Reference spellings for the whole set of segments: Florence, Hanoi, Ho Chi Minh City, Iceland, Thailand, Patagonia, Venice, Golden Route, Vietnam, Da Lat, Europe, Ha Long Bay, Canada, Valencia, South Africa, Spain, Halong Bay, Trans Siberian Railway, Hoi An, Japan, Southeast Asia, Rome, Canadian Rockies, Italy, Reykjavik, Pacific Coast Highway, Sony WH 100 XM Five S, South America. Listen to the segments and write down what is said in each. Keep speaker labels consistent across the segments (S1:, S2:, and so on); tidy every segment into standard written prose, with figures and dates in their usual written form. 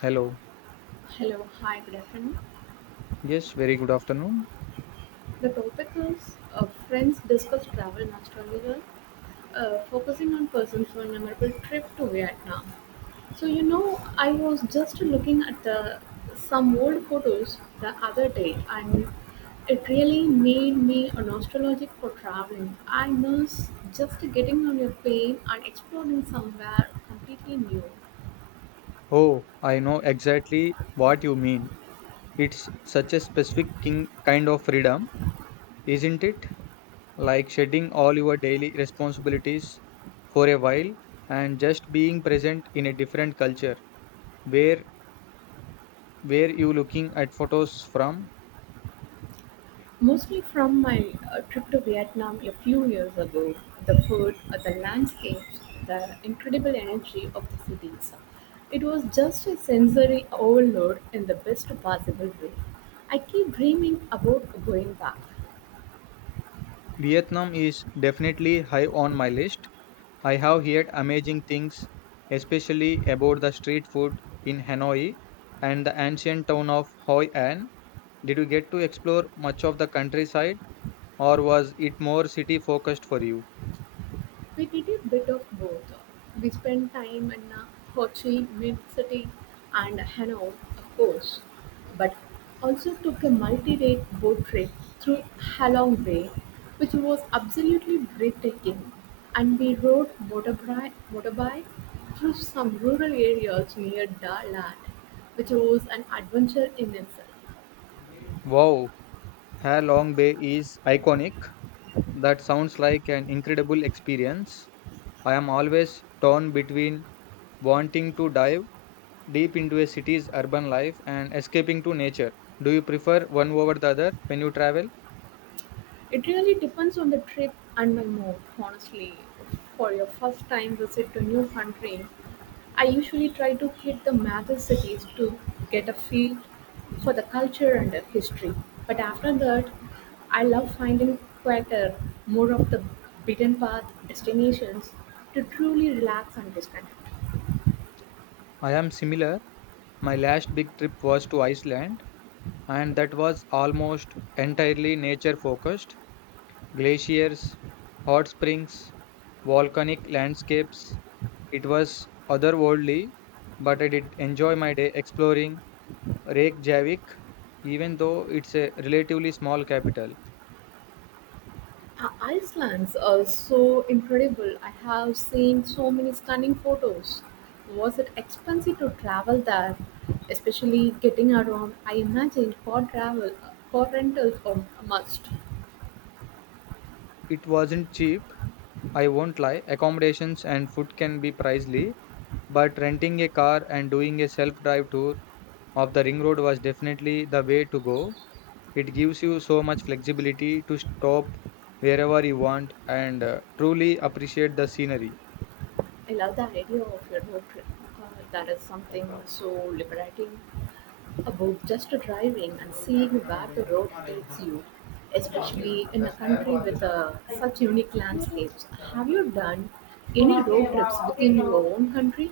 S1: Hello.
S2: Hello, hi, good afternoon.
S1: Yes, very good afternoon.
S2: The topic is friends discuss travel nostalgia, focusing on persons who memorable trip to Vietnam. I was just looking at the some old photos the other day, and it really made me a nostalgic for traveling. I miss just getting on a plane and exploring somewhere completely new.
S1: Oh, I know exactly what you mean. It's such a specific king kind of freedom, isn't it? Like shedding all your daily responsibilities for a while and just being present in a different culture. Where where you looking at photos from?
S2: Mostly from my trip to Vietnam a few years ago. The food, the landscapes, the incredible energy of the cities. It was just a sensory overload in the best possible way. I keep dreaming about going back.
S1: Vietnam is definitely high on my list. I have heard amazing things, especially about the street food in Hanoi and the ancient town of Hoi An. Did you get to explore much of the countryside or was it more city focused for you?
S2: We did a bit of both. We spent time in Ho Chi Minh City and Hanoi, of course, but also took a multi-day boat trip through Halong Bay, which was absolutely breathtaking. And we rode motorbike through some rural areas near Da Lat, which was an adventure in itself.
S1: Wow, Ha Long Bay is iconic. That sounds like an incredible experience. I am always torn between wanting to dive deep into a city's urban life and escaping to nature. Do you prefer one over the other when you travel?
S2: It really depends on the trip and my mood, honestly. For your first time visit to a new country, I usually try to hit the major cities to get a feel for the culture and the history. But after that, I love finding quieter, more of the beaten path destinations to truly relax and disconnect.
S1: I am similar. My last big trip was to Iceland, and that was almost entirely nature focused. Glaciers, hot springs, volcanic landscapes. It was otherworldly, but I did enjoy my day exploring Reykjavik, even though it's a relatively small capital.
S2: Iceland's are so incredible. I have seen so many stunning photos. Was it expensive to travel there, especially getting around? I imagine car travel, car rentals are a must.
S1: It wasn't cheap, I won't lie. Accommodations and food can be pricey, but renting a car and doing a self drive tour of the ring road was definitely the way to go. It gives you so much flexibility to stop wherever you want and truly appreciate the scenery.
S2: I love the idea of a road trip. There is something so liberating about just driving and seeing where the road takes you, especially in a country with such unique landscapes. Have you done any road trips within your own country?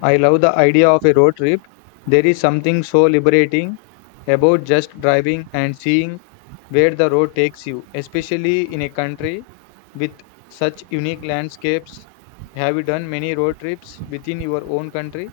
S1: I love the idea of a road trip. There is something so liberating about just driving and seeing where the road takes you, especially in a country with such unique landscapes. Have you done many road trips within your own country?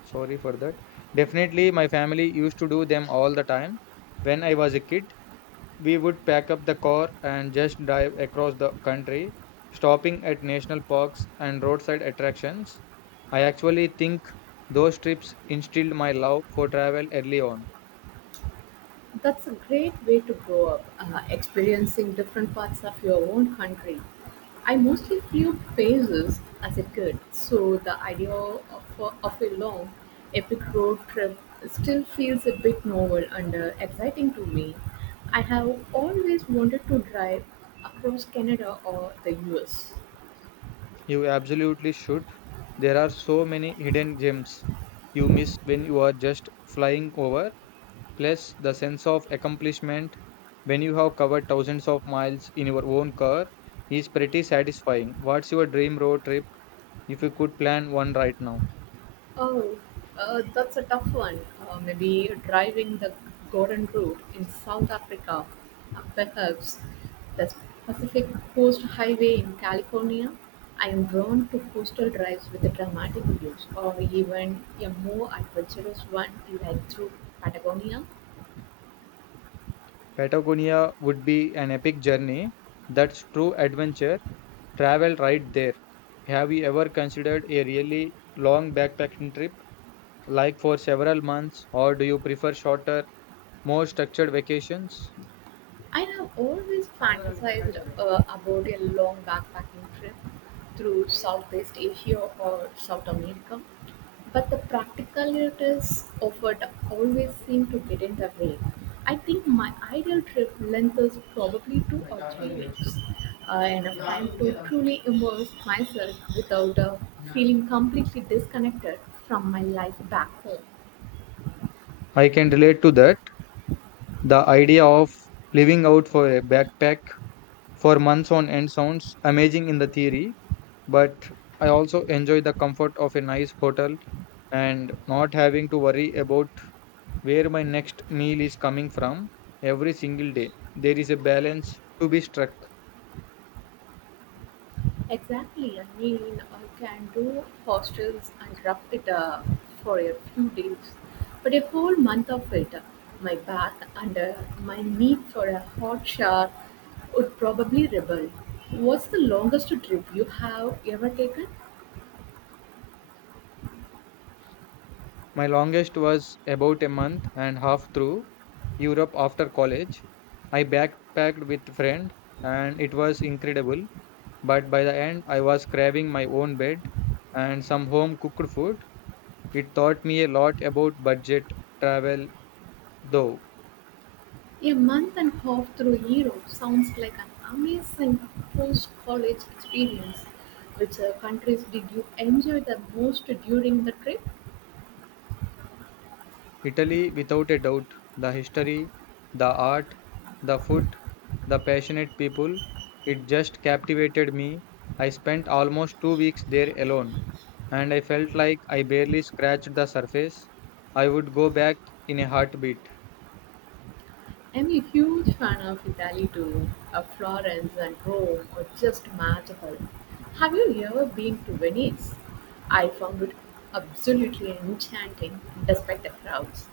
S1: Sorry for that. Definitely, my family used to do them all the time when I was a kid. We would pack up the car and just drive across the country, stopping at national parks and roadside attractions. I actually think those trips instilled my love for travel early on.
S2: That's a great way to grow up, experiencing different parts of your own country. I mostly flew places as a kid, so the idea of a long, epic road trip still feels a bit novel and exciting to me. I have always wanted to drive across Canada or the US.
S1: You absolutely should. There are so many hidden gems you miss when you are just flying over, plus the sense of accomplishment when you have covered thousands of miles in your own car is pretty satisfying. What's your dream road trip if you could plan one right now?
S2: Oh, that's a tough one. Maybe driving the Golden Route in South Africa, perhaps the Pacific Coast Highway in California. I am drawn to coastal drives with the dramatic views, or even a more adventurous one like through Patagonia.
S1: Patagonia would be an epic journey. That's true adventure travel right there. Have you ever considered a really long backpacking trip, like for several months, or do you prefer shorter, more structured vacations?
S2: I have always fantasized about a long backpacking trip through Southeast Asia or South America, but the practicalities of it always seem to get in the way. I think my ideal trip length is probably 2 or 3 weeks, enough time to truly immerse myself without feeling completely disconnected from my life back home.
S1: I can relate to that. The idea of living out for a backpack for months on end sounds amazing in the theory, but I also enjoy the comfort of a nice hotel and not having to worry about where my next meal is coming from every single day. There is a balance to be struck.
S2: Exactly, I mean, I can do hostels and rough it for a few days, but a whole month of it, my bath and my need for a hot shower would probably rebel. What's the longest trip you have ever taken?
S1: My longest was about a month and half through Europe after college. I backpacked with friend and it was incredible, but by the end I was craving my own bed and some home cooked food. It taught me a lot about budget travel though.
S2: A month and a half through Europe sounds like an amazing post-college experience. Which countries did you enjoy the most during the trip?
S1: Italy, without a doubt, the history, the art, the food, the passionate people, it just captivated me. I spent almost 2 weeks there alone, and I felt like I barely scratched the surface. I would go back in a heartbeat.
S2: I'm a huge fan of Italy too. Florence and Rome are just magical. Have you ever been to Venice? I found it absolutely enchanting despite the crowds.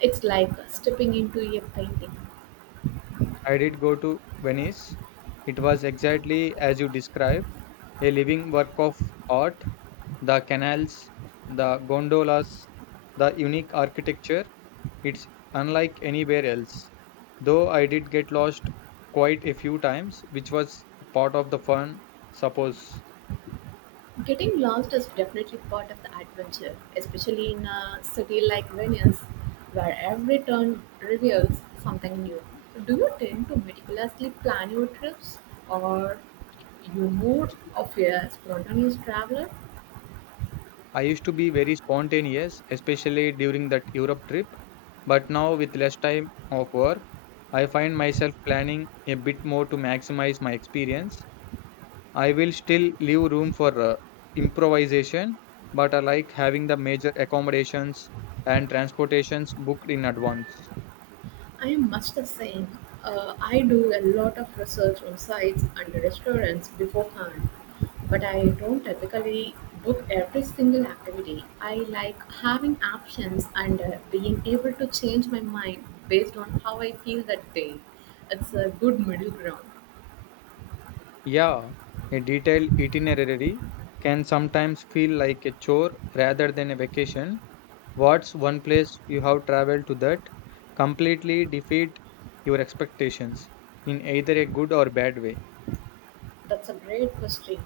S2: It's like stepping into a painting.
S1: I did go to Venice. It was exactly as you described, a living work of art, the canals, the gondolas, the unique architecture. It's unlike anywhere else. Though I did get lost quite a few times, which was part of the fun. Suppose
S2: Getting lost is definitely part of the adventure, especially in a city like Venice, where every turn reveals something new. Do you tend to meticulously plan your trips, or you more of a spontaneous traveler?
S1: I used to be very spontaneous, especially during that Europe trip, but now with less time of work, I find myself planning a bit more to maximize my experience. I will still leave room for improvisation, but I like having the major accommodations and transportations booked in advance.
S2: I'm much the same. I do a lot of research on sites and restaurants beforehand, but I don't typically book every single activity. I like having options and being able to change my mind based on how I feel that day. It's a good middle ground.
S1: Yeah, a detailed itinerary can sometimes feel like a chore rather than a vacation. What's one place you have traveled to that completely defeat your expectations in either a good or bad way?
S2: That's a great question.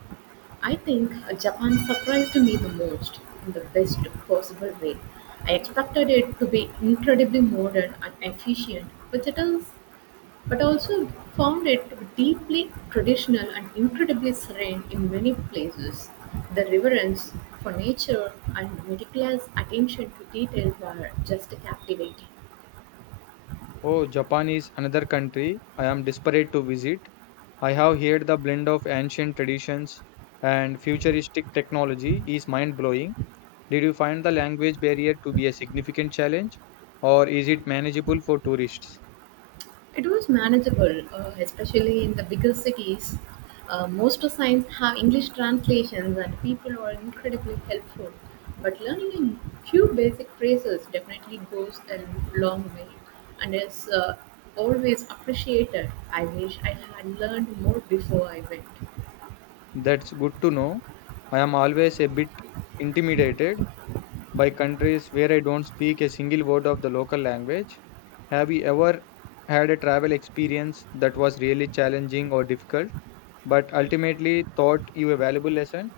S2: I think Japan surprised me the most in the best possible way. I expected it to be incredibly modern and efficient, which it is, but also found it deeply traditional and incredibly serene in many places. The reverence for nature and meticulous attention to detail were just captivating.
S1: Oh, Japan is another country I am desperate to visit. I have heard the blend of ancient traditions and futuristic technology is mind-blowing. Did you find the language barrier to be a significant challenge, or is it manageable for tourists?
S2: It was manageable, especially in the bigger cities. Most signs have English translations, and people are incredibly helpful. But learning a few basic phrases definitely goes a long way and is always appreciated. I wish I had learned more before I went.
S1: That's good to know. I am always a bit intimidated by countries where I don't speak a single word of the local language. Have you ever had a travel experience that was really challenging or difficult, but ultimately taught you a valuable lesson?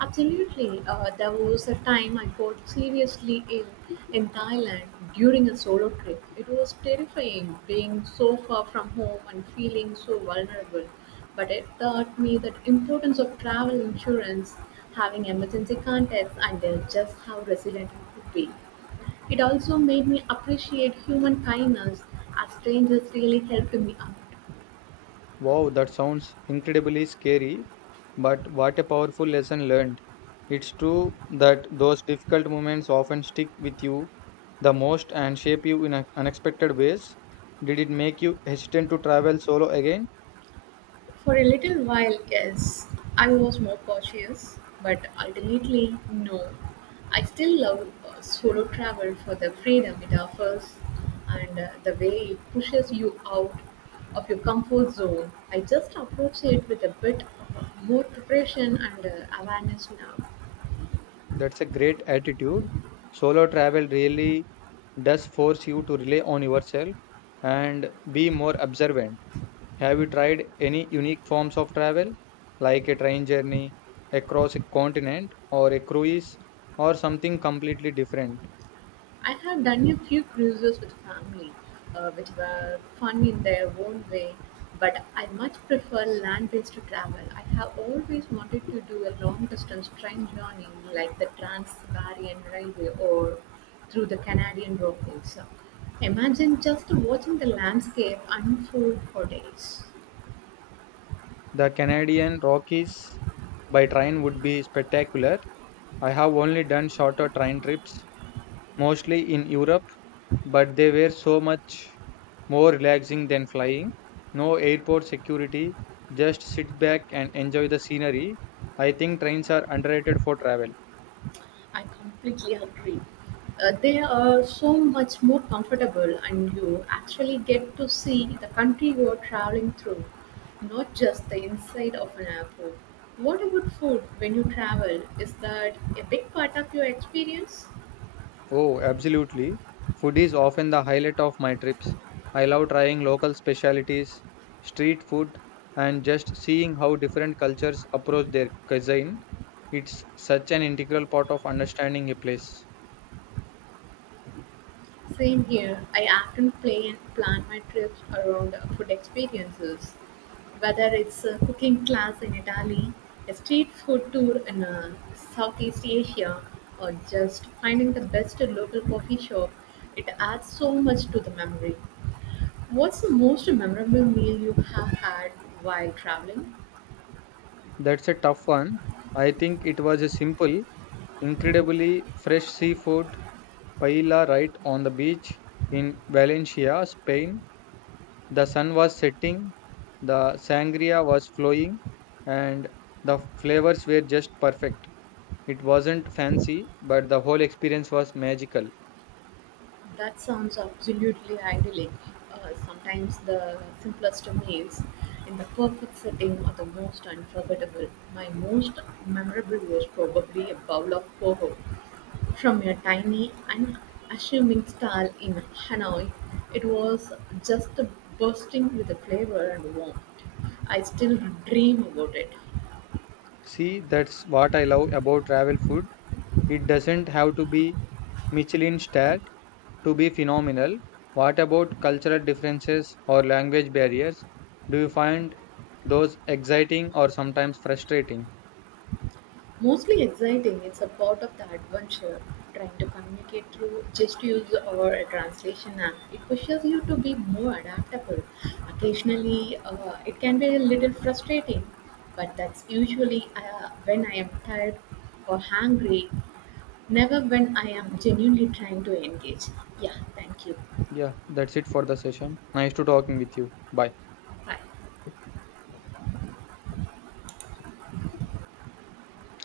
S2: Absolutely. There was a time I got seriously ill in Thailand during a solo trip. It was terrifying being so far from home and feeling so vulnerable. But it taught me the importance of travel insurance, having emergency contacts, and just how resilient I could be. It also made me appreciate human kindness as strangers really helped me out.
S1: Wow, that sounds incredibly scary, but what a powerful lesson learned. It's true that those difficult moments often stick with you the most and shape you in unexpected ways. Did it make you hesitant to travel solo again?
S2: For a little while, yes, I was more cautious, but ultimately, no. I still love solo travel for the freedom it offers and the way it pushes you out of your comfort zone. I just approach it with a bit of more preparation and awareness now.
S1: That's a great attitude. Solo travel really does force you to rely on yourself and be more observant. Have you tried any unique forms of travel, like a train journey across a continent or a cruise or something completely different?
S2: I have done a few cruises with family, which were fun in their own way, but I much prefer land based travel. I have always wanted to do a long distance train journey like the Trans Siberian Railway or through the Canadian Rockies. Imagine just watching the landscape unfold for days.
S1: The Canadian Rockies by train would be spectacular. I have only done shorter train trips, mostly in Europe, but they were so much more relaxing than flying. No airport security, just sit back and enjoy the scenery. I think trains are underrated for travel.
S2: I completely agree. They are so much more comfortable, and you actually get to see the country you are traveling through, not just the inside of an airport. What about food when you travel? Is that a big part of your experience?
S1: Oh, absolutely. Food is often the highlight of my trips. I love trying local specialties, street food, and just seeing how different cultures approach their cuisine. It's such an integral part of understanding a place.
S2: Same here. I often play and plan my trips around food experiences, whether it's a cooking class in Italy, a street food tour in Southeast Asia, or just finding the best local coffee shop. It adds so much to the memory. What's the most memorable meal you have had while traveling?
S1: That's a tough one. I think it was a simple, incredibly fresh seafood paella right on the beach in Valencia, Spain. The sun was setting, the sangria was flowing, and the flavors were just perfect. It wasn't fancy, but the whole experience was magical.
S2: That sounds absolutely idyllic. Sometimes the simplest meals in the perfect setting are the most unforgettable. My most memorable was probably a bowl of poho from a tiny unassuming stall in Hanoi. It was just bursting with the flavor and warmth. I still dream about it.
S1: See, that's what I love about travel food. It doesn't have to be Michelin starred to be phenomenal. What about cultural differences or language barriers? Do you find those exciting or sometimes frustrating?
S2: Mostly exciting, it's a part of the adventure. Trying to communicate through gestures or a translation app, it pushes you to be more adaptable. Occasionally, it can be a little frustrating, but that's usually when I am tired or hungry, never when I am genuinely trying to engage. Yeah, thank you.
S1: Yeah, that's it for the session. Nice to talking with you. Bye.
S2: Hi.